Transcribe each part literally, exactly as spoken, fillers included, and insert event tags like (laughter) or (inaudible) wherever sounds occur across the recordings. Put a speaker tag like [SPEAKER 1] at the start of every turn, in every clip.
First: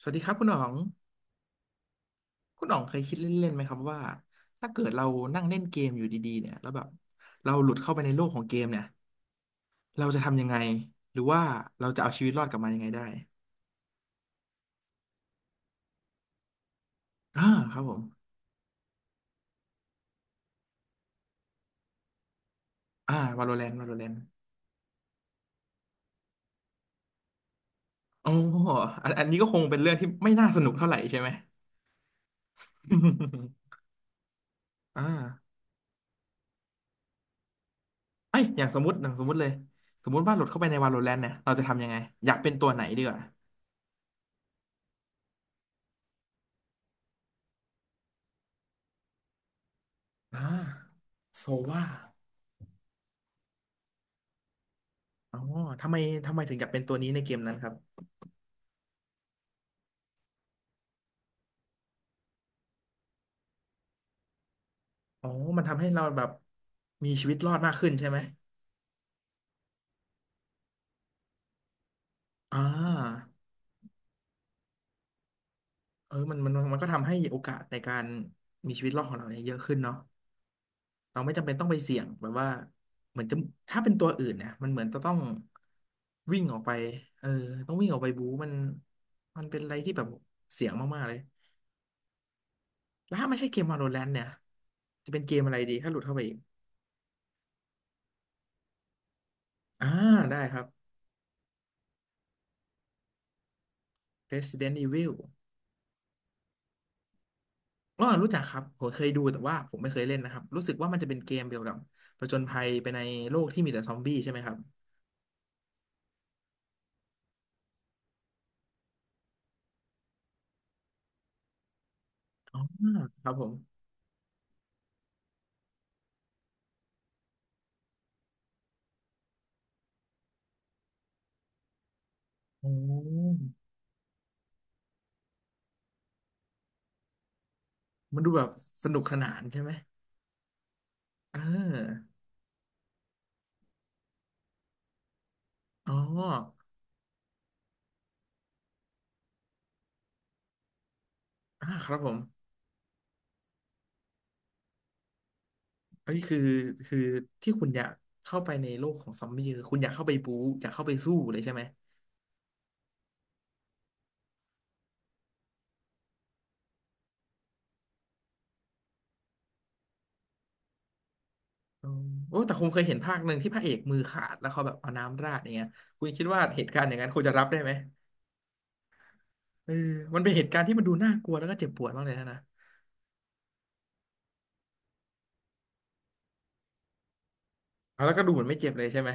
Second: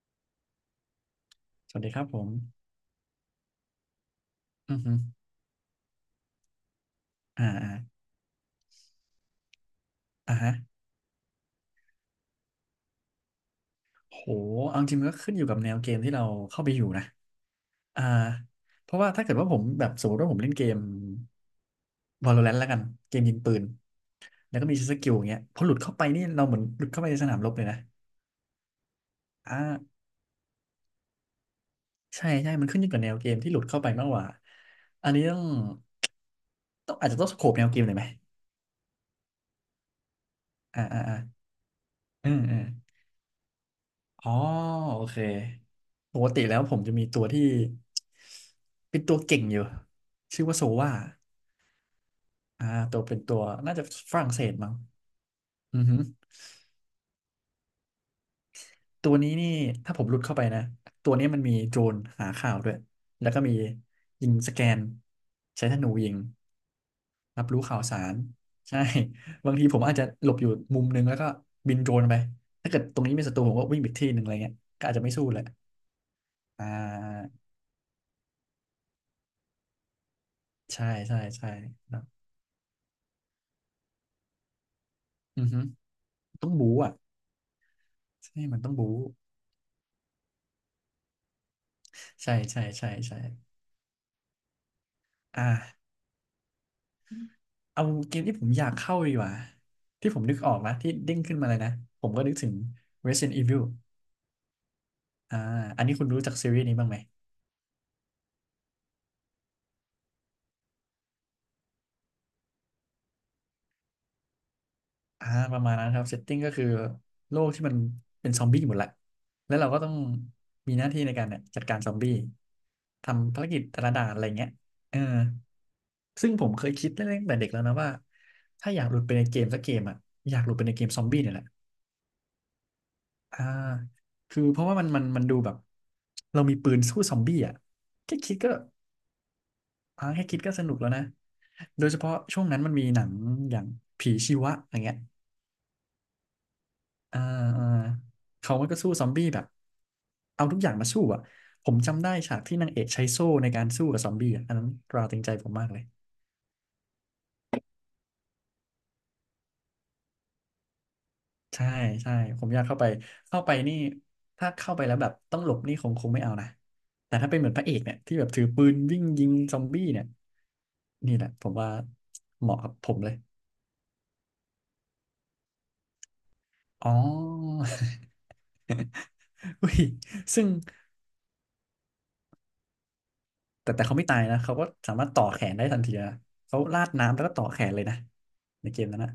[SPEAKER 1] สวัสดีครับคุณหนอง
[SPEAKER 2] สวัสดีครับผม
[SPEAKER 1] คุณหนองเคยคิดเล่นๆไหมครับว่าถ้า
[SPEAKER 2] อือ
[SPEAKER 1] เกิด
[SPEAKER 2] ฮึ
[SPEAKER 1] เรานั่งเล่นเกมอยู่ดีๆเนี่ยแล้วแบบ
[SPEAKER 2] อ่า
[SPEAKER 1] เราห
[SPEAKER 2] อ่า
[SPEAKER 1] ลุดเข้าไปในโลกของเกมเนี่ยเราจะ
[SPEAKER 2] อ่า
[SPEAKER 1] ทำยัง
[SPEAKER 2] ฮะ
[SPEAKER 1] ไงหรือว่าเราจะเอาชีวิตรอดกลับมายังไงได้
[SPEAKER 2] โหเอาจริงมันก็ขึ้นอยู่กับแนวเกมที่เราเข้าไปอยู่นะ
[SPEAKER 1] อ่าครับผ
[SPEAKER 2] อ่า
[SPEAKER 1] ม
[SPEAKER 2] เพราะว่าถ้าเกิดว่าผมแบบสมมติว่าผมเล่นเกม Valorant แล้วกันเก
[SPEAKER 1] อ่า
[SPEAKER 2] มยิงปืน
[SPEAKER 1] Valorant Valorant
[SPEAKER 2] แล้วก็มีสกิลอย่างเงี้ยพอหลุดเข้าไปนี่เราเหมือนหลุดเข้าไปในสนามรบเลยนะ
[SPEAKER 1] โอ้อันอันนี้ก็คงเป็นเรื่อ
[SPEAKER 2] อ่า
[SPEAKER 1] งที่ไม่น่าสนุกเท่าไหร่ใช่ไหม
[SPEAKER 2] ใช่ใช่มันขึ้นอยู่กับแนวเกมที่หลุดเข้า
[SPEAKER 1] (laughs)
[SPEAKER 2] ไปมากกว่า
[SPEAKER 1] อ่
[SPEAKER 2] อันนี้ต้อง
[SPEAKER 1] า
[SPEAKER 2] ต้องอาจจะต้องสโคปแนวเกมหน่อยไหม
[SPEAKER 1] ไอยอย่างสมมติอย่างสมมติเลยสมมติว่าหลุดเข้าไปใน
[SPEAKER 2] อ่าอ่าอ่า
[SPEAKER 1] Valorant เนี่ยเราจะทำยังไงอ
[SPEAKER 2] อื
[SPEAKER 1] ยาก
[SPEAKER 2] ม
[SPEAKER 1] เป็น
[SPEAKER 2] อืม
[SPEAKER 1] ตัวไหนดีกว่า
[SPEAKER 2] อ๋อโอเคปกติแล้วผมจะมีตัวที่เป็นตัวเก่งอยู่
[SPEAKER 1] อ่
[SPEAKER 2] ชื่อว่าโซวา
[SPEAKER 1] าโซว่า
[SPEAKER 2] อ่าตัวเป็นตัวน่าจะฝรั่งเศสมั้ง
[SPEAKER 1] อ๋อ
[SPEAKER 2] อือ
[SPEAKER 1] ทำไม
[SPEAKER 2] หือ
[SPEAKER 1] ทำไมถึงอยากเป็นตัวนี้ในเกมนั้นครับ
[SPEAKER 2] ตัวนี้นี่ถ้าผมรุดเข้าไปนะตัวนี้มันมีโดรนหาข่าวด้วยแล้วก็มียิงสแกน
[SPEAKER 1] อ๋อมัน
[SPEAKER 2] ใช้ธ
[SPEAKER 1] ทำให้
[SPEAKER 2] นู
[SPEAKER 1] เรา
[SPEAKER 2] ยิง
[SPEAKER 1] แบบมีชีวิต
[SPEAKER 2] รับ
[SPEAKER 1] รอด
[SPEAKER 2] รู้
[SPEAKER 1] มาก
[SPEAKER 2] ข่าว
[SPEAKER 1] ขึ้น
[SPEAKER 2] สา
[SPEAKER 1] ใช่
[SPEAKER 2] ร
[SPEAKER 1] ไหม
[SPEAKER 2] ใช่ (laughs) บางทีผมอาจจะหลบอยู่มุมนึงแล้วก็บินโดรนไป
[SPEAKER 1] อ่า
[SPEAKER 2] ถ้าเกิดตรงนี้มีศัตรูผมก็วิ่งไปอีกที่หนึ่งอะไรเงี้ยก็อาจจะไม่สู้เลย
[SPEAKER 1] เออมันมัน
[SPEAKER 2] อ่
[SPEAKER 1] มันก็ทำให้
[SPEAKER 2] า
[SPEAKER 1] โอกาสในการมีชีวิตรอดของเราเนี่ยเยอะขึ้นเนาะ
[SPEAKER 2] ใช่ใช่
[SPEAKER 1] เราไม่จำ
[SPEAKER 2] ใช่
[SPEAKER 1] เป็นต้องไป
[SPEAKER 2] ค
[SPEAKER 1] เสี่
[SPEAKER 2] รั
[SPEAKER 1] ย
[SPEAKER 2] บ
[SPEAKER 1] งแบบว่าเหมือนจะถ้าเป็นตัวอื่นเนี่ยมันเหมือนจะต้อง
[SPEAKER 2] อือฮึ
[SPEAKER 1] วิ่ง
[SPEAKER 2] ต้อง
[SPEAKER 1] ออกไป
[SPEAKER 2] บู๊อ่ะ
[SPEAKER 1] เออต้องวิ่งออกไปบู๊
[SPEAKER 2] ใช่
[SPEAKER 1] มัน
[SPEAKER 2] มันต้องบู๊
[SPEAKER 1] มันเป็นอะไรที่แบบเสี่ยงมากๆเลย
[SPEAKER 2] ใช่ใช่ใช่
[SPEAKER 1] แล้วถ้าไม่ใช่
[SPEAKER 2] ใช่
[SPEAKER 1] เกม Valorant เนี่ยจะเป็นเกมอะไรดี
[SPEAKER 2] อ่า
[SPEAKER 1] ถ้าหลุดเข้าไปอีก
[SPEAKER 2] เอาเกมที่ผมอยากเข้าดีกว่า
[SPEAKER 1] อ่า
[SPEAKER 2] ที่ผมนึ
[SPEAKER 1] ได้
[SPEAKER 2] กออ
[SPEAKER 1] ค
[SPEAKER 2] ก
[SPEAKER 1] รับ
[SPEAKER 2] นะที่เด้งขึ้นมาเลยนะผมก็นึกถึง Resident Evil
[SPEAKER 1] Resident Evil
[SPEAKER 2] อ่าอันนี้คุณรู้จักซีรีส์นี้บ้างไหม
[SPEAKER 1] อ๋อรู้จักครับผมเคยดูแต่ว่าผมไม่เคยเล่นนะครับรู้สึกว่ามันจะเป็นเกมเกี่ยวกับผจญภัยไปในโลกที่มีแต่ซอมบี้ใช่ไหมครับ
[SPEAKER 2] อ่าประมาณนั้นครับเซตติ้งก็คือโลกที่มันเป็นซอมบี้หมดแหละแล้วเราก็ต้องมีหน้าที่ในการเนี่ยจัดการซอมบี้
[SPEAKER 1] อ๋อครับ
[SPEAKER 2] ทำภา
[SPEAKER 1] ผ
[SPEAKER 2] ร
[SPEAKER 1] ม
[SPEAKER 2] กิจแต่ละด่านอะไรเงี้ยเออซึ่งผมเคยคิดตั้งแต่เด็กแล้วนะว่าถ้าอยากหลุดไปในเกมสักเกมอ่ะอยากหลุดไปในเกมซอมบี้เนี่ยแหละ
[SPEAKER 1] โอ้
[SPEAKER 2] อ่าคือเพราะว่ามันมันมันดูแบบเรามีปืนสู้ซอมบี้อ่ะแค่
[SPEAKER 1] มันดู
[SPEAKER 2] คิด
[SPEAKER 1] แบบ
[SPEAKER 2] ก็
[SPEAKER 1] สนุกสนานใช่ไหม
[SPEAKER 2] อ่าแค่คิดก็สนุกแล้วนะ
[SPEAKER 1] เ
[SPEAKER 2] โดยเฉ
[SPEAKER 1] ออ
[SPEAKER 2] พาะช่วงนั้นมันมีหนังอย่างผีชีวะอย่างเงี้ย
[SPEAKER 1] อ๋อ
[SPEAKER 2] อ่าอ่าเขามันก็สู้ซอมบี้แบบเอาทุกอย่างมาสู้อ่ะ ผ
[SPEAKER 1] อ่า
[SPEAKER 2] ม
[SPEAKER 1] ครับ
[SPEAKER 2] จำ
[SPEAKER 1] ผ
[SPEAKER 2] ได้
[SPEAKER 1] ม
[SPEAKER 2] ฉากที่นางเอกใช้โซ่ในการสู้กับซอมบี้อะอันนั้นตราตรึงใจผมมากเลย
[SPEAKER 1] เอ้ยคือคือที่คุณอยากเข้าไปในโลกของซอมบี้คือคุณอยากเข้าไปบู๊อยากเข้าไปสู้เลยใช่ไหม
[SPEAKER 2] ใช่ใช่ผมอยากเข้าไปเข้าไปนี่ถ้าเข้าไปแล้วแบบต้องหลบนี่คงคงไม่เอานะแต่ถ้าเป็นเหมือนพระเอกเนี่ยที่แบบถือปืนวิ่งยิงซอมบี้เนี่ยนี่แหละผมว่า
[SPEAKER 1] อ๋อโอ้
[SPEAKER 2] เห
[SPEAKER 1] แต่
[SPEAKER 2] มาะ
[SPEAKER 1] ผม
[SPEAKER 2] กับ
[SPEAKER 1] เคย
[SPEAKER 2] ผ
[SPEAKER 1] เห็
[SPEAKER 2] ม
[SPEAKER 1] น
[SPEAKER 2] เล
[SPEAKER 1] ภา
[SPEAKER 2] ย
[SPEAKER 1] คหนึ่งที่พระเอกมือขาดแล้วเขาแบบเอาน้ำราดอย่างเงี้ยคุณคิดว่าเหตุการณ์
[SPEAKER 2] อ๋
[SPEAKER 1] อ
[SPEAKER 2] อ
[SPEAKER 1] ย่างนั้นคุณจะรับได้ไหม
[SPEAKER 2] (laughs)
[SPEAKER 1] เอ
[SPEAKER 2] อุ้
[SPEAKER 1] อ
[SPEAKER 2] ย
[SPEAKER 1] มันเป็นเห
[SPEAKER 2] ซึ่ง
[SPEAKER 1] ตุการณ์ที่มันดูน่ากลัวแล้วก็เจ็บปวดมากเลยนะนะ
[SPEAKER 2] แต่แต่เขาไม่ตายนะเขาก็สามารถต่อแขนได้ทันทีนะเขาราดน้ำแล้วก็ต่อแขนเลยนะ
[SPEAKER 1] เอาแล้วก็ดูเหมือนไม่
[SPEAKER 2] ใน
[SPEAKER 1] เจ็บ
[SPEAKER 2] เก
[SPEAKER 1] เล
[SPEAKER 2] ม
[SPEAKER 1] ยใช่
[SPEAKER 2] นั้น
[SPEAKER 1] ไหม
[SPEAKER 2] นะ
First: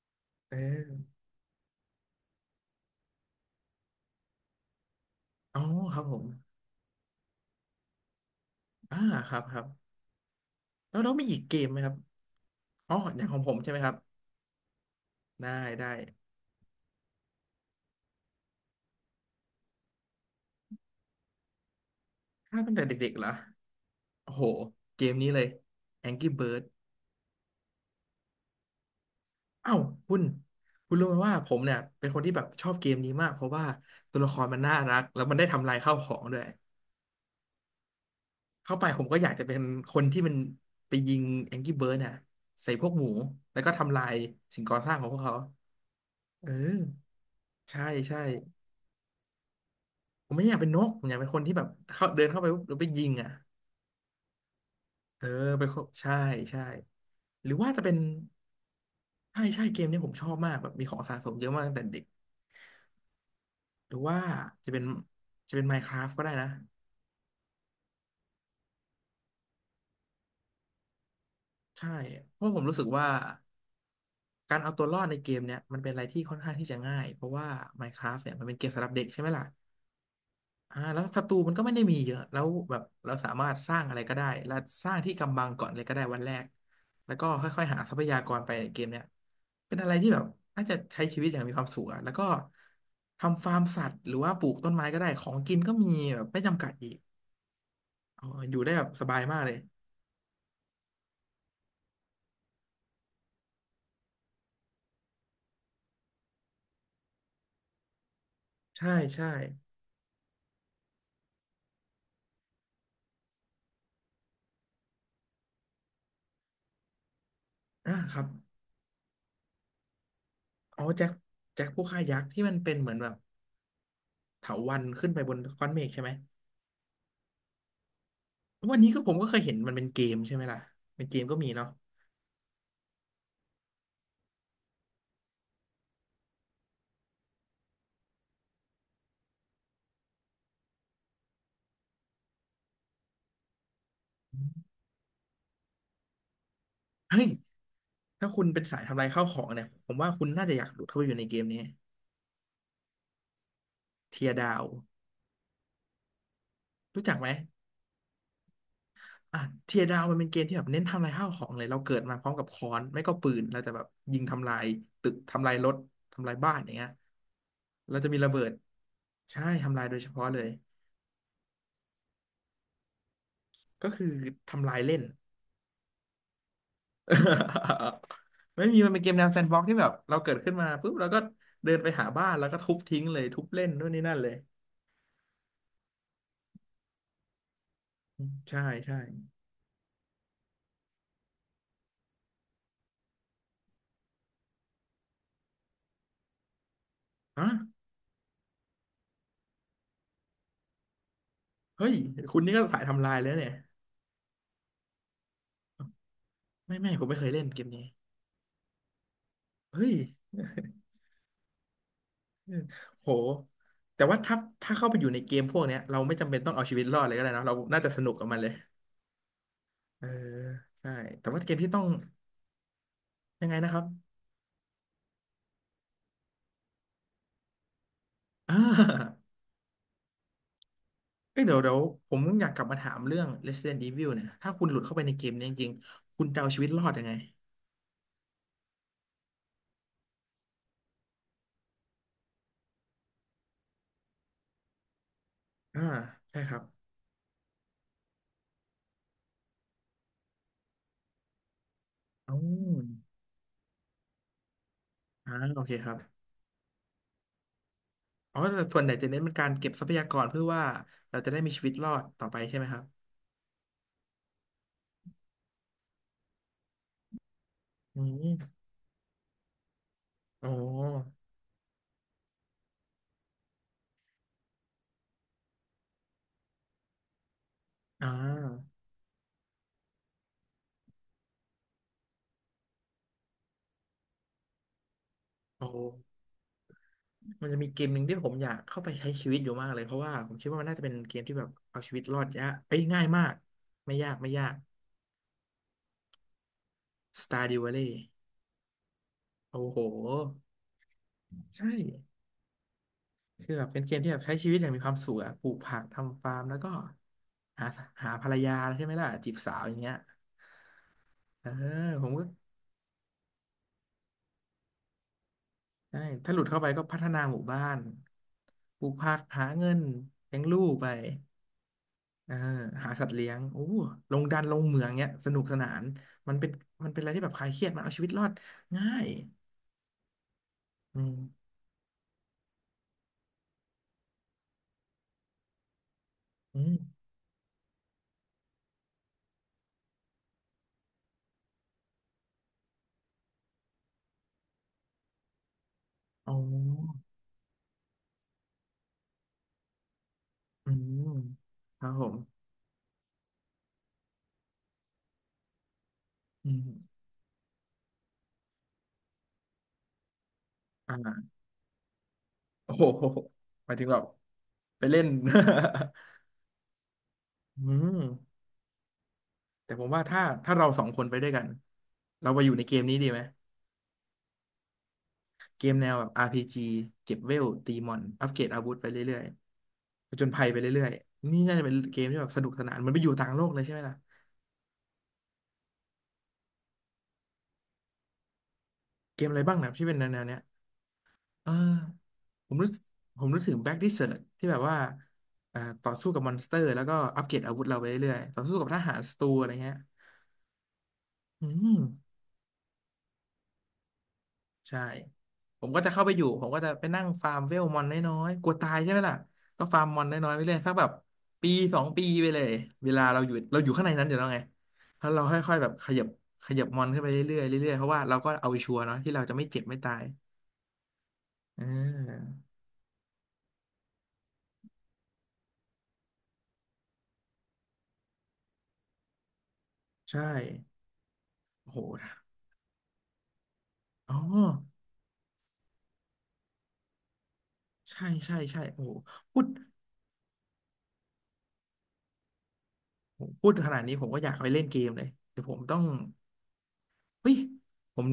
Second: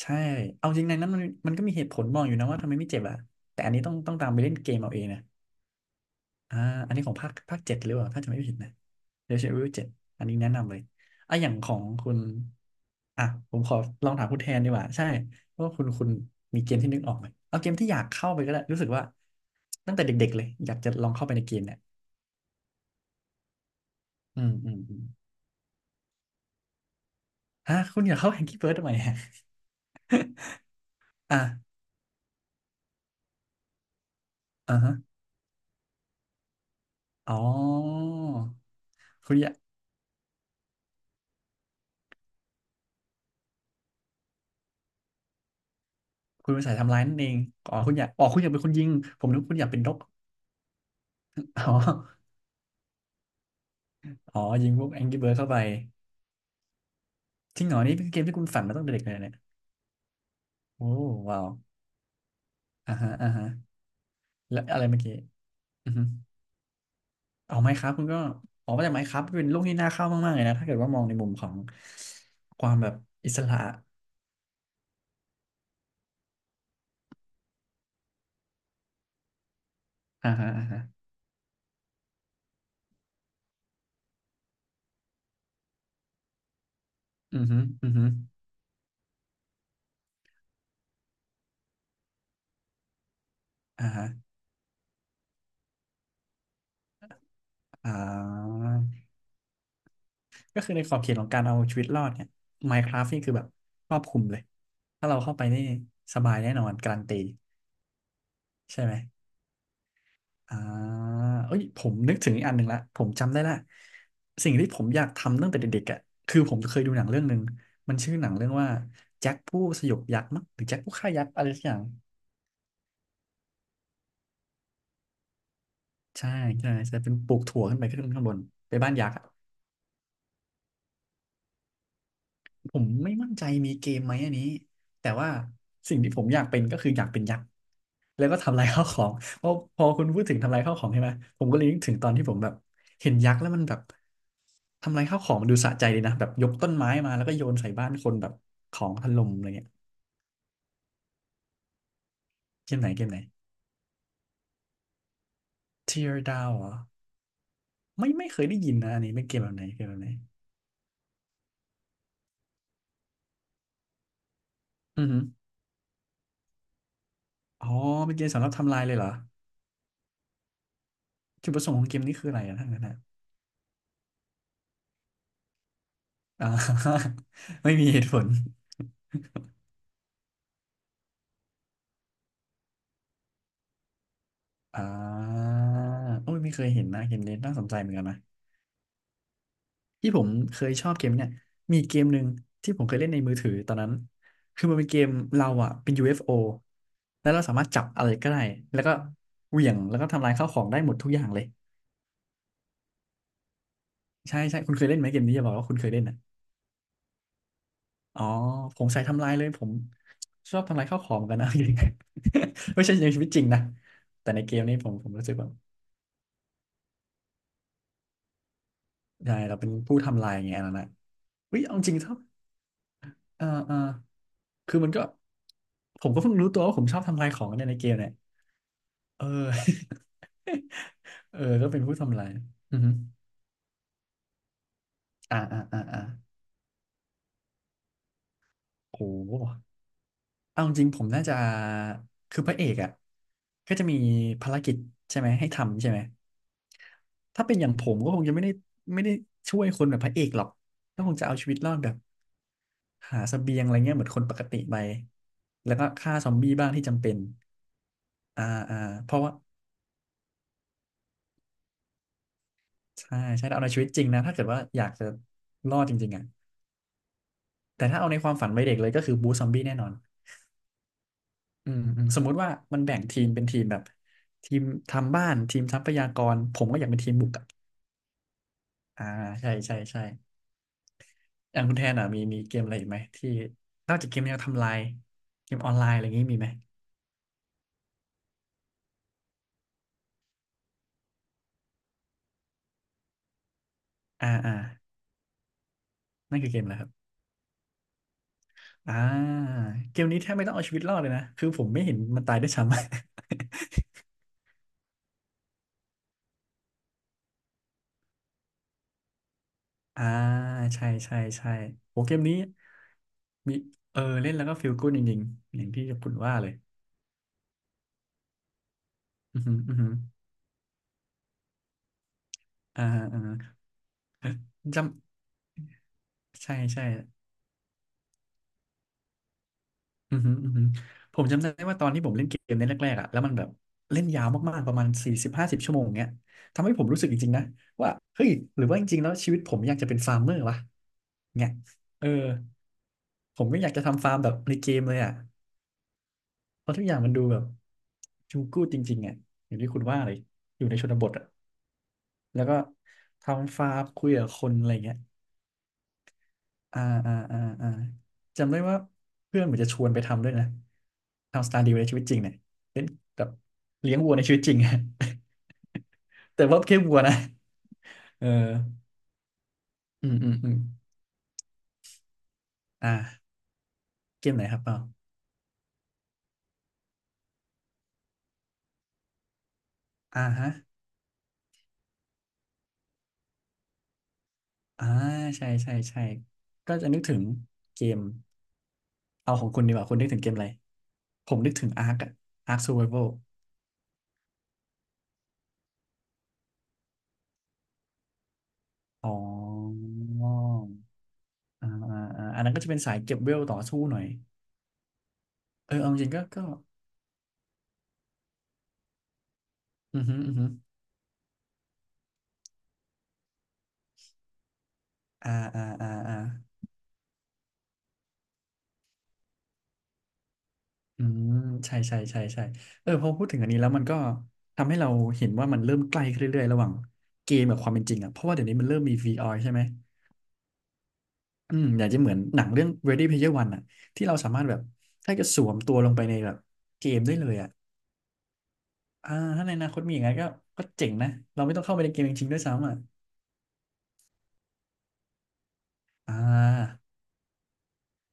[SPEAKER 2] ใช่
[SPEAKER 1] เอ
[SPEAKER 2] เอาจริงในนั้
[SPEAKER 1] อ
[SPEAKER 2] นมันมันก็มีเหตุผลมองอยู่นะว่าทำไมไม่เจ็บอ่ะแต่อันนี้ต้องต้องตามไปเล่นเกมเอาเองนะ
[SPEAKER 1] อ๋อครับผม
[SPEAKER 2] อ่าอันนี้ของภาคภาคเจ็ดหรือเปล่าถ้าจะไม่ผิดนะ
[SPEAKER 1] อ่าครับ
[SPEAKER 2] Resident
[SPEAKER 1] ครับ
[SPEAKER 2] Evil เจ็ดอันนี้แนะนำเลย
[SPEAKER 1] แล้วเลาวมี
[SPEAKER 2] อ่ะ
[SPEAKER 1] อีก
[SPEAKER 2] อย่า
[SPEAKER 1] เก
[SPEAKER 2] งข
[SPEAKER 1] ม
[SPEAKER 2] อ
[SPEAKER 1] ไหม
[SPEAKER 2] ง
[SPEAKER 1] ครับ
[SPEAKER 2] คุณ
[SPEAKER 1] อ๋ออ
[SPEAKER 2] อ่ะ
[SPEAKER 1] ย่างของผ
[SPEAKER 2] ผ
[SPEAKER 1] ม
[SPEAKER 2] ม
[SPEAKER 1] ใช่
[SPEAKER 2] ข
[SPEAKER 1] ไห
[SPEAKER 2] อ
[SPEAKER 1] มครับ
[SPEAKER 2] ลองถามคุณแทนดีกว่าใช่
[SPEAKER 1] ได้
[SPEAKER 2] ว่าคุณ
[SPEAKER 1] ได้
[SPEAKER 2] คุณมีเกมที่นึกออกไหมเอาเกมที่อยากเข้าไปก็ได้รู้สึกว่าตั้งแต่เด็กๆเลยอยากจะลองเข้าไปในเกมเนี่ย
[SPEAKER 1] ถ้าตั้งแต่เด็กๆเหรอโอ้
[SPEAKER 2] อื
[SPEAKER 1] โห
[SPEAKER 2] มอืมอื
[SPEAKER 1] เก
[SPEAKER 2] ม
[SPEAKER 1] มนี้เลย Angry Bird
[SPEAKER 2] ฮะคุณอยากเข้าแฮงกี้เบิร์ดทำไมฮะ
[SPEAKER 1] เอ้าคุณคุณรู้ไหมว่า
[SPEAKER 2] อ่ะ
[SPEAKER 1] ผมเนี่ยเป็นคนที่แบบชอบเกมนี้มากเพราะว่าตัวละครมันน่า
[SPEAKER 2] อ่าฮะ
[SPEAKER 1] รักแล้วมันได้ทำลายข้าวของด้วย
[SPEAKER 2] อ๋อ
[SPEAKER 1] เข้าไปผมก็อยา
[SPEAKER 2] คุ
[SPEAKER 1] ก
[SPEAKER 2] ณ
[SPEAKER 1] จะ
[SPEAKER 2] อยา
[SPEAKER 1] เป็
[SPEAKER 2] ก
[SPEAKER 1] นคนที่มันไปยิง Angry Bird น่ะใส่พวกหมูแล้วก็ทำลายสิ่งก่อสร้างของพวกเขาเอ
[SPEAKER 2] คุณเป็นสาย
[SPEAKER 1] อ
[SPEAKER 2] ทำร้ายนั่นเองอ๋อ
[SPEAKER 1] ใช่
[SPEAKER 2] คุณอยาก
[SPEAKER 1] ใช่
[SPEAKER 2] อ๋อคุณอยากเป็นคนยิงผมนึกว่าคุณอยากเป็นนก
[SPEAKER 1] ผมไม่อยากเป็นนกผมอยากเป็นคนที่แบ
[SPEAKER 2] อ๋
[SPEAKER 1] บเข้า
[SPEAKER 2] อ
[SPEAKER 1] เดินเข้าไปปุ๊บแล้วไปยิงอ่ะ
[SPEAKER 2] อ๋อยิงพวกแองกี้
[SPEAKER 1] เออ
[SPEAKER 2] เบิร์ดเข้าไป
[SPEAKER 1] ไปเข้าใช่ใช่หรือ
[SPEAKER 2] จริง
[SPEAKER 1] ว่า
[SPEAKER 2] เหรอ
[SPEAKER 1] จะเป็
[SPEAKER 2] นี่
[SPEAKER 1] น
[SPEAKER 2] เป็นเกมที่คุณฝันมาตั้งแต่เด็กเลยเนี่ย
[SPEAKER 1] ใช่ใช่เกมเนี้ยผมชอบมากแบบมี
[SPEAKER 2] โอ้
[SPEAKER 1] ของสะสม
[SPEAKER 2] ว้า
[SPEAKER 1] เย
[SPEAKER 2] ว
[SPEAKER 1] อะมากตั้งแต่เด็ก
[SPEAKER 2] อ่าฮะอ่าฮะ
[SPEAKER 1] หรือว่า
[SPEAKER 2] และ
[SPEAKER 1] จะ
[SPEAKER 2] อะ
[SPEAKER 1] เป็
[SPEAKER 2] ไร
[SPEAKER 1] น
[SPEAKER 2] เมื่อกี้
[SPEAKER 1] จะเป็น
[SPEAKER 2] อือฮึ
[SPEAKER 1] Minecraft ก็ได้นะ
[SPEAKER 2] เอาไมครับคุณก็ออกมาจากไมครับเป็นโลกที่น่าเข้ามากๆเลยนะถ้าเกิดว่ามองในมุมของ
[SPEAKER 1] ใช่เพราะผ
[SPEAKER 2] ค
[SPEAKER 1] ม
[SPEAKER 2] วา
[SPEAKER 1] รู้
[SPEAKER 2] ม
[SPEAKER 1] สึ
[SPEAKER 2] แบ
[SPEAKER 1] ก
[SPEAKER 2] บ
[SPEAKER 1] ว่า
[SPEAKER 2] อิสระ
[SPEAKER 1] การเอาตัวรอดในเกมเนี้ยมันเป็นอะไรที่ค่อนข้างที่จะง่าย เพราะว่า Minecraft เนี่ยมันเป็นเกมสำหรับเด็กใช่ไหมล่ะ
[SPEAKER 2] อ่าฮะอ่า
[SPEAKER 1] อ่า
[SPEAKER 2] ฮะ
[SPEAKER 1] แล้วศัตรูมันก็ไม่ได้มีเยอะแล้วแบบเราสามารถสร้างอะไรก็ได้และสร้างที่กำบังก่อนเลยก็ได้วันแรกแล้วก็
[SPEAKER 2] อือฮึ
[SPEAKER 1] ค่อยๆหา
[SPEAKER 2] อื
[SPEAKER 1] ท
[SPEAKER 2] อ
[SPEAKER 1] รัพ
[SPEAKER 2] ฮึ
[SPEAKER 1] ยากรไปเกมเนี้ยเป็นอะไรที่แบบน่าจะใช้ชีวิตอย่างมีความสุขอะแล้วก็ทำฟาร์มสั
[SPEAKER 2] อ่า
[SPEAKER 1] ตว์
[SPEAKER 2] ฮะ
[SPEAKER 1] หรือว่าปลูกต้นไม้ก็ได้ของกินก็มีแบบไม่จำกัดอีก
[SPEAKER 2] อ่
[SPEAKER 1] อ๋ออยู่ได้แบบ
[SPEAKER 2] า
[SPEAKER 1] สบายมากเลย
[SPEAKER 2] ก็คือในขอบเขตของการเอาชีวิตรอดเนี่ยไมครับนี่คือแบบครอบคลุมเลยถ้าเราเข้าไปนี่สบายแน่นอนการันตีใช่
[SPEAKER 1] ใช่
[SPEAKER 2] ไหม
[SPEAKER 1] ใช่
[SPEAKER 2] อ่าเอ้ยผมนึกถึงอีกอันหนึ่งละผมจำได้ละสิ่งที่ผมอยากทำตั้งแต่เด็กๆอ่ะคือผมเคยดูหนังเรื่องหนึ่ง
[SPEAKER 1] อ่า
[SPEAKER 2] มันชื่
[SPEAKER 1] ค
[SPEAKER 2] อ
[SPEAKER 1] รั
[SPEAKER 2] ห
[SPEAKER 1] บ
[SPEAKER 2] นังเรื่องว่าแจ็คผู้สยบยักษ์มั้งหรือแจ็ค
[SPEAKER 1] อ๋อ
[SPEAKER 2] ผู้
[SPEAKER 1] แจ็
[SPEAKER 2] ฆ่า
[SPEAKER 1] ค
[SPEAKER 2] ยักษ์อะไรสั
[SPEAKER 1] แจ็
[SPEAKER 2] ก
[SPEAKER 1] ค
[SPEAKER 2] อย่าง
[SPEAKER 1] ผู้ฆ่ายักษ์ที่มันเป็นเหมือนแบบเถาวัลย์ขึ้นไปบนก้อนเมฆใช่ไหม
[SPEAKER 2] ใช่ใช่ใช่เป็นปลูกถั่วขึ้นไปขึ้นข้างบนไป
[SPEAKER 1] วันนี้
[SPEAKER 2] บ้าน
[SPEAKER 1] ก็
[SPEAKER 2] ยั
[SPEAKER 1] ผ
[SPEAKER 2] ก
[SPEAKER 1] ม
[SPEAKER 2] ษ์
[SPEAKER 1] ก็
[SPEAKER 2] อะ
[SPEAKER 1] เคยเห็นมันเป็นเกมใช่ไหมล่ะเป็นเกมก็มีเนาะ
[SPEAKER 2] ผมไม่มั่นใจมีเกมไหมอันนี้แต่ว่าสิ่งที่ผมอยากเป็นก็คืออยากเป็นยักษ์ แล้วก็ทำลายข้าวของเพอพอคุณพูดถึงทำลายข้าวของใช่ไหมผมก็เลยนึกถึงตอนที่ผมแบบเห็นยักษ์แล้วมันแบบทำลายข้าวของมันดูสะใจดีนะแบบยกต้นไม้มา
[SPEAKER 1] เฮ้
[SPEAKER 2] แล้
[SPEAKER 1] ย
[SPEAKER 2] วก็โยนใส่บ้านคนแบ
[SPEAKER 1] ถ้า
[SPEAKER 2] บ
[SPEAKER 1] คุณเป็น
[SPEAKER 2] ข
[SPEAKER 1] สาย
[SPEAKER 2] อง
[SPEAKER 1] ทำ
[SPEAKER 2] ถ
[SPEAKER 1] ลายข้า
[SPEAKER 2] ล่
[SPEAKER 1] ว
[SPEAKER 2] ม
[SPEAKER 1] ข
[SPEAKER 2] อะ
[SPEAKER 1] อ
[SPEAKER 2] ไร
[SPEAKER 1] งเนี่
[SPEAKER 2] เงี้
[SPEAKER 1] ย
[SPEAKER 2] ย
[SPEAKER 1] ผมว่าคุณน่าจะอยากหลุดเข้าไปอยู่ในเกมนี้
[SPEAKER 2] เกมไหนเกมไหน
[SPEAKER 1] เทียดาว
[SPEAKER 2] Tear Down เหรอ
[SPEAKER 1] รู้จักไหม
[SPEAKER 2] ไม่ไม่เคยได้ยินนะอันนี้เป็นเก
[SPEAKER 1] อ่ะ
[SPEAKER 2] มแบบไหน
[SPEAKER 1] เที
[SPEAKER 2] เก
[SPEAKER 1] ย
[SPEAKER 2] มแบ
[SPEAKER 1] ดา
[SPEAKER 2] บ
[SPEAKER 1] ว
[SPEAKER 2] ไหน
[SPEAKER 1] มันเป็นเกมที่แบบเน้นทำลายข้าวของเลยเราเกิดมาพร้อมกับค้อนไม่ก็ปืนเราจะแบบยิงทำลาย
[SPEAKER 2] อือ
[SPEAKER 1] ตึก
[SPEAKER 2] หือ
[SPEAKER 1] ทำลายรถทำลายบ้านอย่างเงี้ย
[SPEAKER 2] อ๋อ
[SPEAKER 1] เราจะ
[SPEAKER 2] เป็น
[SPEAKER 1] มี
[SPEAKER 2] เกม
[SPEAKER 1] ระ
[SPEAKER 2] สำ
[SPEAKER 1] เบิ
[SPEAKER 2] หรั
[SPEAKER 1] ด
[SPEAKER 2] บทำลายเลยเหรอ
[SPEAKER 1] ใช่ทำลายโดยเฉพาะเลย
[SPEAKER 2] จุดประสงค์ของเกมนี้คืออะไรอะทั้างนั้นนะ
[SPEAKER 1] ก็คือทำลายเล่น
[SPEAKER 2] (laughs) อ่า (laughs) ไม่มีเหตุผ
[SPEAKER 1] (laughs)
[SPEAKER 2] ล
[SPEAKER 1] ไม่มีมันเป็นเกมแนวแซนด์บ็อกซ์ที่แบบเราเกิดขึ้นมาปุ๊บเราก็เดินไปหาบ้านแล้วก็ทุบทิ้งเลยทุบเล่นนู่นนี่นั่นเลย
[SPEAKER 2] อ่าโอ้ยไม่เคยเห็นนะเกมนี้น่าสนใจเหมือนกันนะ
[SPEAKER 1] ใช่ใช่
[SPEAKER 2] ที่ผมเคยชอบเกมเนี่ยมีเกมหนึ่งที่ผมเคยเล่นในมือถือตอนนั้น คือมันเป็นเกมเราอะเป็น ยู เอฟ โอ แล้วเรา
[SPEAKER 1] ฮะ
[SPEAKER 2] สามารถจับอะไรก็ได้ แล้วก็เหวี่ยงแล้วก็ทำลายข้าวของได้หมดทุกอย่างเลย
[SPEAKER 1] เฮ้ย คุณนี่ก็สายทำลายแล้วเนี่ย
[SPEAKER 2] ใช่ใช่คุณเคยเล่นไหมเกมนี้อย่าบอกว่าคุณเคยเล่นนะ
[SPEAKER 1] ไม่ไม่ผมไม่เคยเล่นเกมนี้
[SPEAKER 2] อ๋อ ผมใส่ทำลายเลยผม
[SPEAKER 1] เฮ้ย
[SPEAKER 2] ชอบทำลายข้าวของเหมือนกันนะ (laughs) ไม่ใช่
[SPEAKER 1] (laughs)
[SPEAKER 2] ใน
[SPEAKER 1] โห
[SPEAKER 2] ชีวิตจริงนะ
[SPEAKER 1] แต่ว่า
[SPEAKER 2] แต่
[SPEAKER 1] ถ้า
[SPEAKER 2] ในเกม
[SPEAKER 1] ถ้า
[SPEAKER 2] นี้
[SPEAKER 1] เข้า
[SPEAKER 2] ผม
[SPEAKER 1] ไปอ
[SPEAKER 2] ผ
[SPEAKER 1] ยู่
[SPEAKER 2] ม
[SPEAKER 1] ใน
[SPEAKER 2] รู้
[SPEAKER 1] เก
[SPEAKER 2] สึก
[SPEAKER 1] ม
[SPEAKER 2] แบบ
[SPEAKER 1] พวกเนี้ยเราไม่จำเป็นต้องเอาชีวิตรอดเลยก็ได้เนอะเราน่าจะสนุกกับมันเลย
[SPEAKER 2] ใช่เราเป็นผู้
[SPEAKER 1] เออ
[SPEAKER 2] ทำลายไงอันนั้นนะ
[SPEAKER 1] ใช่แต่ว่าเก
[SPEAKER 2] อุ้
[SPEAKER 1] ม
[SPEAKER 2] ย
[SPEAKER 1] ที่
[SPEAKER 2] เอา
[SPEAKER 1] ต้อง
[SPEAKER 2] จริงถ้าเอ
[SPEAKER 1] ยั
[SPEAKER 2] อ
[SPEAKER 1] งไงนะ
[SPEAKER 2] เอ
[SPEAKER 1] ค
[SPEAKER 2] อ
[SPEAKER 1] รับ
[SPEAKER 2] คือมันก็ผมก็เพิ่งรู้ตัวว่าผมชอบทำลายของเนี่ยในเกมเนี่ย
[SPEAKER 1] อ่า (laughs)
[SPEAKER 2] เออ (laughs) เอ
[SPEAKER 1] เอ้
[SPEAKER 2] อ
[SPEAKER 1] ยเดี๋ยว
[SPEAKER 2] ก็
[SPEAKER 1] เดี๋ย
[SPEAKER 2] เป็
[SPEAKER 1] ว
[SPEAKER 2] นผู้
[SPEAKER 1] ผ
[SPEAKER 2] ทำ
[SPEAKER 1] ม
[SPEAKER 2] ลาย
[SPEAKER 1] อยากกลับ
[SPEAKER 2] อื
[SPEAKER 1] มา
[SPEAKER 2] อฮึ
[SPEAKER 1] ถามเรื่อง Resident Evil เนี่ย ถ้าคุณหลุดเข้าไปในเกม
[SPEAKER 2] อ่า
[SPEAKER 1] เนี้จ
[SPEAKER 2] อ่า
[SPEAKER 1] ริง
[SPEAKER 2] อ่าอ่า
[SPEAKER 1] ๆคุณจะเอาชีวิตรอดยังไง
[SPEAKER 2] โอ้โหเอาจริงผมน่าจะคือพระเอกอ่ะก็จะมีภารกิจใช่ไหมให้
[SPEAKER 1] อ่า
[SPEAKER 2] ทำใช่ไหม
[SPEAKER 1] ใช่ครับ
[SPEAKER 2] ถ้าเป็นอย่างผมก็คงจะไม่ได้ไม่ได้ช่วยคนแบบพระเอกหรอกก็คงจะเอาชีวิตรอดแบบ
[SPEAKER 1] อ๋อ
[SPEAKER 2] หาเสบียงอะไรเงี้ยเหมือนคนปกติไป
[SPEAKER 1] อ่าโอเค
[SPEAKER 2] แล้วก็
[SPEAKER 1] ครับ
[SPEAKER 2] ฆ่าซอมบี้บ้างที่จำเป็น
[SPEAKER 1] อ๋อ
[SPEAKER 2] อ่า
[SPEAKER 1] แต่
[SPEAKER 2] อ่า
[SPEAKER 1] ส่วนใหญ่จะ
[SPEAKER 2] เพ
[SPEAKER 1] เน้
[SPEAKER 2] ราะ
[SPEAKER 1] นเป็
[SPEAKER 2] ว่า
[SPEAKER 1] นการเก็บทรัพยากรเพื่อว่าเราจะได้มีชีวิตรอดต่อไปใช่ไหมครับ
[SPEAKER 2] ใช่ใช่เอาในชีวิตจริงนะ ถ้าเกิดว่าอยากจะรอดจริงๆอ่ะแต่ถ้า
[SPEAKER 1] อื
[SPEAKER 2] เอาในความ
[SPEAKER 1] ม
[SPEAKER 2] ฝันวัยเด็กเลยก็คือบูซอมบี้แน่นอน
[SPEAKER 1] อ๋อ
[SPEAKER 2] อืมอืมสมมุติว่ามันแบ่งทีมเป็นทีมแบบทีมทำบ้านทีมทรัพยากรผมก็อยากเป็นทีมบุกอะ
[SPEAKER 1] อ่า
[SPEAKER 2] อ่าใช่ใช่ใช่อย่างคุณแทนอ่ะมีมีเกมอะไรอีกไหมที่นอกจากเกมแนวทำลายเกม
[SPEAKER 1] โอ
[SPEAKER 2] ออนไลน์อะไรอย่าง
[SPEAKER 1] ้
[SPEAKER 2] งี้มีไหม
[SPEAKER 1] มันจะมีเกมหนึ่งที่ผมอยากเข้าไปใช้ชีวิตอยู่มากเลยเพราะว่าผมคิดว่ามันน่าจะเป็นเกมที่แบบเอาชีวิตรอดยากเอ้ยง่ายมาก ไม่ยาก
[SPEAKER 2] อ่า
[SPEAKER 1] ไม่ยา
[SPEAKER 2] อ่า
[SPEAKER 1] ก
[SPEAKER 2] นั่นคือเกมอะไรครับ
[SPEAKER 1] Stardew Valley
[SPEAKER 2] อ่า
[SPEAKER 1] โอ้โห
[SPEAKER 2] เกมนี้แทบไม่ต้องเอาชีวิตรอดเลยนะคือผ
[SPEAKER 1] ใช่
[SPEAKER 2] มไม่เห็นมันตายด้วยซ้ำ
[SPEAKER 1] คือแบบเป็นเกมที่แบบใช้ชีวิตอย่างมีความสุขอะปลูกผักทำฟาร์มแล้วก็หาหาภรรยาใช่ไหมล่ะจีบสาวอย่างเงี้ย
[SPEAKER 2] (laughs) อ่าใช่ใช่
[SPEAKER 1] เออ
[SPEAKER 2] ใช่โห
[SPEAKER 1] ผ
[SPEAKER 2] เก
[SPEAKER 1] ม
[SPEAKER 2] ม
[SPEAKER 1] ก็
[SPEAKER 2] นี้มีเออเล่นแล้วก็ฟีลกู๊ดจริงๆอย่างที่
[SPEAKER 1] ใช่
[SPEAKER 2] คุณ
[SPEAKER 1] ถ้า
[SPEAKER 2] ว่า
[SPEAKER 1] หลุด
[SPEAKER 2] เลย
[SPEAKER 1] เข้าไปก็พัฒนาหมู่บ้านปลูกผัก
[SPEAKER 2] อือ
[SPEAKER 1] หา
[SPEAKER 2] หือ
[SPEAKER 1] เงิ
[SPEAKER 2] อือ
[SPEAKER 1] น
[SPEAKER 2] หือ
[SPEAKER 1] เลี้ยงลูกไป เออ
[SPEAKER 2] อ่า
[SPEAKER 1] หาสัตว์
[SPEAKER 2] อ่า
[SPEAKER 1] เลี้ยงโอ้ลงดันลงเห
[SPEAKER 2] (laughs) จ
[SPEAKER 1] มืองเนี้ยสนุกสนานมัน
[SPEAKER 2] ำ
[SPEAKER 1] เป็น
[SPEAKER 2] ใช่ใช่
[SPEAKER 1] มันเป็นอะไรที่แบบคลายเครียดมันเอาชีวิตรอดง่าย
[SPEAKER 2] อือหืออือหือ
[SPEAKER 1] อื
[SPEAKER 2] ผมจำได้
[SPEAKER 1] ม
[SPEAKER 2] ว่าตอนที่ผมเล่นเกมเล่นแรกๆอ่ะแล้วมันแบบเล่นยาวมากๆประมาณสี่สิบห้าสิบชั่วโมงเงี้ย
[SPEAKER 1] อื
[SPEAKER 2] ทำให้
[SPEAKER 1] ม
[SPEAKER 2] ผมรู้สึกจริงๆนะว่าเฮ้ยหรือว่าจริงๆแล้วชีวิตผมอยากจะเป็นฟาร์มเมอร์วะเนี่ยเออผมไม่อยากจะทำฟาร์มแบบในเกมเลยอ่ะ
[SPEAKER 1] อ๋
[SPEAKER 2] เพราะทุกอย่า
[SPEAKER 1] อ
[SPEAKER 2] งมันดูแบบจูกูดจริงๆอ่ะอย่างที่คุณว่าเลยอยู่
[SPEAKER 1] อื
[SPEAKER 2] ในชน
[SPEAKER 1] ม
[SPEAKER 2] บทอ่ะ
[SPEAKER 1] ครับผม
[SPEAKER 2] แล้วก็ทำฟาร์มคุยกับคนอะไรเงี้ย
[SPEAKER 1] อื
[SPEAKER 2] อ่า
[SPEAKER 1] ม
[SPEAKER 2] อ่าอ่าอ่าจำได้ว่าเพื่อนเหมือนจะชวนไปทำด้วยนะ
[SPEAKER 1] อ่า
[SPEAKER 2] ทำสตาร์ดิวในชีวิตจริงเนี่ย
[SPEAKER 1] โอ้
[SPEAKER 2] เป็
[SPEAKER 1] โห
[SPEAKER 2] นแบบ
[SPEAKER 1] หมายถึง
[SPEAKER 2] เลี้
[SPEAKER 1] แบ
[SPEAKER 2] ยง
[SPEAKER 1] บ
[SPEAKER 2] วัวในชีวิตจริงอะ
[SPEAKER 1] ไปเล่น (laughs)
[SPEAKER 2] (laughs) แต่ว่าแค่วัวนะ
[SPEAKER 1] อืม
[SPEAKER 2] เออ
[SPEAKER 1] แต่ผมว่า
[SPEAKER 2] อืม
[SPEAKER 1] ถ้า
[SPEAKER 2] อืมอื
[SPEAKER 1] ถ้า
[SPEAKER 2] ม
[SPEAKER 1] เราสองคนไปด้วยกันเราไปอยู่ในเกม
[SPEAKER 2] อ
[SPEAKER 1] นี้ดีไหม
[SPEAKER 2] ่าเกมไหนครับเปล่า
[SPEAKER 1] เกมแนวแบบ อาร์ พี จี เก็บเวลตีมอนอัปเกรดอาวุธไปเรื่อยๆผ
[SPEAKER 2] อ่า
[SPEAKER 1] จญภั
[SPEAKER 2] ฮะ
[SPEAKER 1] ยไปเรื่อยๆนี่น่าจะเป็นเกมที่แบบสนุกสนานเหมันไปอยู่ต่างโลกเลยใช่ไหมล่ะ
[SPEAKER 2] อ่าใช่ใช่ใช่ก็จะนึกถึงเกม
[SPEAKER 1] เกม
[SPEAKER 2] เอา
[SPEAKER 1] อะไร
[SPEAKER 2] ของ
[SPEAKER 1] บ้าง
[SPEAKER 2] คุณ
[SPEAKER 1] นะ
[SPEAKER 2] ดีก
[SPEAKER 1] ที่
[SPEAKER 2] ว่า
[SPEAKER 1] เป็
[SPEAKER 2] คุ
[SPEAKER 1] น
[SPEAKER 2] ณนึก
[SPEAKER 1] แน
[SPEAKER 2] ถึง
[SPEAKER 1] ว
[SPEAKER 2] เก
[SPEAKER 1] ๆ
[SPEAKER 2] ม
[SPEAKER 1] เนี้ย
[SPEAKER 2] อะไรผม
[SPEAKER 1] เอ
[SPEAKER 2] นึ
[SPEAKER 1] อ
[SPEAKER 2] กถึงอาร์คอะ
[SPEAKER 1] ผ
[SPEAKER 2] อา
[SPEAKER 1] ม
[SPEAKER 2] ร์ค
[SPEAKER 1] รู้
[SPEAKER 2] ซู
[SPEAKER 1] สึ
[SPEAKER 2] เว
[SPEAKER 1] ก
[SPEAKER 2] อร์
[SPEAKER 1] ผมรู้สึกแบ็กดิเซิร์ตที่แบบว่าอ่าต่อสู้กับมอนสเตอร์แล้วก็อัปเกรดอาวุธเราไปเรื่อยๆต่อสู้กับทหาร
[SPEAKER 2] โอ๋
[SPEAKER 1] ศัตรูอะไรเงี้ย
[SPEAKER 2] อ
[SPEAKER 1] อื
[SPEAKER 2] อ่า
[SPEAKER 1] ม
[SPEAKER 2] อ่าอ่าอันนั้นก็จะเป็นสายเก็บเวลต่อสู้หน่อย
[SPEAKER 1] ใช่ ผม
[SPEAKER 2] เออ
[SPEAKER 1] ก็
[SPEAKER 2] เอา
[SPEAKER 1] จะ
[SPEAKER 2] จ
[SPEAKER 1] เข้า
[SPEAKER 2] ริ
[SPEAKER 1] ไป
[SPEAKER 2] งๆ
[SPEAKER 1] อ
[SPEAKER 2] ก็
[SPEAKER 1] ยู่
[SPEAKER 2] ก็
[SPEAKER 1] ผมก็จะไปนั่งฟาร์มเวลมอนน้อยๆกลัวตายใช่ไหมล่ะก็ฟาร์มม
[SPEAKER 2] อื
[SPEAKER 1] อ
[SPEAKER 2] อ
[SPEAKER 1] น
[SPEAKER 2] ฮึ
[SPEAKER 1] น้อ
[SPEAKER 2] อื
[SPEAKER 1] ย
[SPEAKER 2] อ
[SPEAKER 1] ๆไป
[SPEAKER 2] ฮึ
[SPEAKER 1] เรื่อยสักแบบปีสองปีไปเลยเวลาเราอยู่เราอยู่ข้างในนั้นอยู่แล้วไงแล้วเรา
[SPEAKER 2] อ่า
[SPEAKER 1] ค่อยๆ
[SPEAKER 2] อ่า
[SPEAKER 1] แบบข
[SPEAKER 2] อ่า
[SPEAKER 1] ยับ
[SPEAKER 2] อ่า
[SPEAKER 1] ขยับมอนขึ้นไปเรื่อยๆเรื่อยๆเพราะว่าเราก็เอาชัวร์เนาะที่เราจะไม่เจ็บไม่ตาย
[SPEAKER 2] อืม
[SPEAKER 1] อ่
[SPEAKER 2] ใช่ใช่ใช่
[SPEAKER 1] า
[SPEAKER 2] ใช่เออพอพูดถึงอันนี้แล้วมันก็ทำให้เราเห็นว่ามันเริ่มใกล้ขึ้นเรื่อยๆระหว่างเกมกับความเป็นจริงอ่ะเพราะว่าเดี๋ยวนี้มันเริ่มมี วี อาร์ ใช่ไหม
[SPEAKER 1] ใช่
[SPEAKER 2] อืมอยาก
[SPEAKER 1] โห
[SPEAKER 2] จะเหมือนหนังเรื่อง Ready Player One อ่ะที่
[SPEAKER 1] อ๋
[SPEAKER 2] เรา
[SPEAKER 1] อ
[SPEAKER 2] สามารถแบบแค่จะสวมตัวลงไปในแบบเกมได้เลยอ่ะ
[SPEAKER 1] ใช่ใช่ใช่โอ้โห
[SPEAKER 2] อ่า
[SPEAKER 1] พู
[SPEAKER 2] ถ้า
[SPEAKER 1] ด
[SPEAKER 2] ในอนาคตมีอย่างนั้นก็ก็เจ๋งนะเราไม่ต้องเข้าไปในเกมจริงๆด้วยซ้ำอ่ะ
[SPEAKER 1] โอ้โหพูดขนาดนี้ผมก็อยากไปเล่นเกมเลยเดี๋ยวผมต้อง
[SPEAKER 2] อ่า
[SPEAKER 1] เฮ้ยผม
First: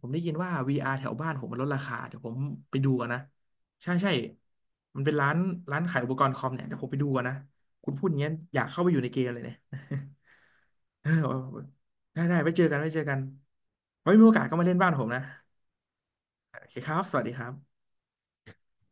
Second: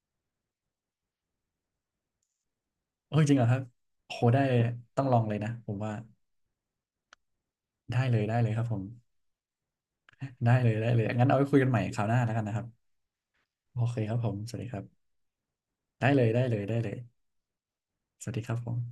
[SPEAKER 1] ผมได้ยินว่า วี อาร์ แถวบ้านผมมันลดราคาเดี๋ยวผมไปดูกัน
[SPEAKER 2] เออ
[SPEAKER 1] นะ
[SPEAKER 2] จริงเหรอครับ
[SPEAKER 1] ใช่ใช่
[SPEAKER 2] โหได้
[SPEAKER 1] มั
[SPEAKER 2] ต้
[SPEAKER 1] น
[SPEAKER 2] อง
[SPEAKER 1] เป็น
[SPEAKER 2] ลอง
[SPEAKER 1] ร้า
[SPEAKER 2] เล
[SPEAKER 1] น
[SPEAKER 2] ยนะผม
[SPEAKER 1] ร้าน
[SPEAKER 2] ว่า
[SPEAKER 1] ขายอุปกรณ์คอมเนี่ยเดี๋ยวผมไปดูกันนะคุณพู
[SPEAKER 2] ได้
[SPEAKER 1] ดอ
[SPEAKER 2] เล
[SPEAKER 1] ย่าง
[SPEAKER 2] ย
[SPEAKER 1] นี้ย
[SPEAKER 2] ได้เลย
[SPEAKER 1] อ
[SPEAKER 2] ค
[SPEAKER 1] ยา
[SPEAKER 2] รั
[SPEAKER 1] ก
[SPEAKER 2] บผ
[SPEAKER 1] เข้า
[SPEAKER 2] ม
[SPEAKER 1] ไปอยู่ในเกมเลยเนี่ย
[SPEAKER 2] ได้เลยได้เล
[SPEAKER 1] (laughs)
[SPEAKER 2] ยงั้นเอาไว้คุยกัน
[SPEAKER 1] เออ
[SPEAKER 2] ใหม่คราวหน้า
[SPEAKER 1] ได้
[SPEAKER 2] แล้ว
[SPEAKER 1] ได้
[SPEAKER 2] กัน
[SPEAKER 1] ไว้
[SPEAKER 2] นะค
[SPEAKER 1] เจ
[SPEAKER 2] รั
[SPEAKER 1] อ
[SPEAKER 2] บ
[SPEAKER 1] กันไว้เจอกัน
[SPEAKER 2] โอเค
[SPEAKER 1] ไว้
[SPEAKER 2] ครับ
[SPEAKER 1] มี
[SPEAKER 2] ผ
[SPEAKER 1] โอ
[SPEAKER 2] ม
[SPEAKER 1] กาส
[SPEAKER 2] ส
[SPEAKER 1] ก็
[SPEAKER 2] วัส
[SPEAKER 1] มา
[SPEAKER 2] ดี
[SPEAKER 1] เล่
[SPEAKER 2] ค
[SPEAKER 1] น
[SPEAKER 2] รับ
[SPEAKER 1] บ้านผมนะ
[SPEAKER 2] ได้เลยได้เลย
[SPEAKER 1] โอเค
[SPEAKER 2] ได้
[SPEAKER 1] ค
[SPEAKER 2] เล
[SPEAKER 1] รั
[SPEAKER 2] ย
[SPEAKER 1] บสวัสดีครับ
[SPEAKER 2] สวัสดีครับผม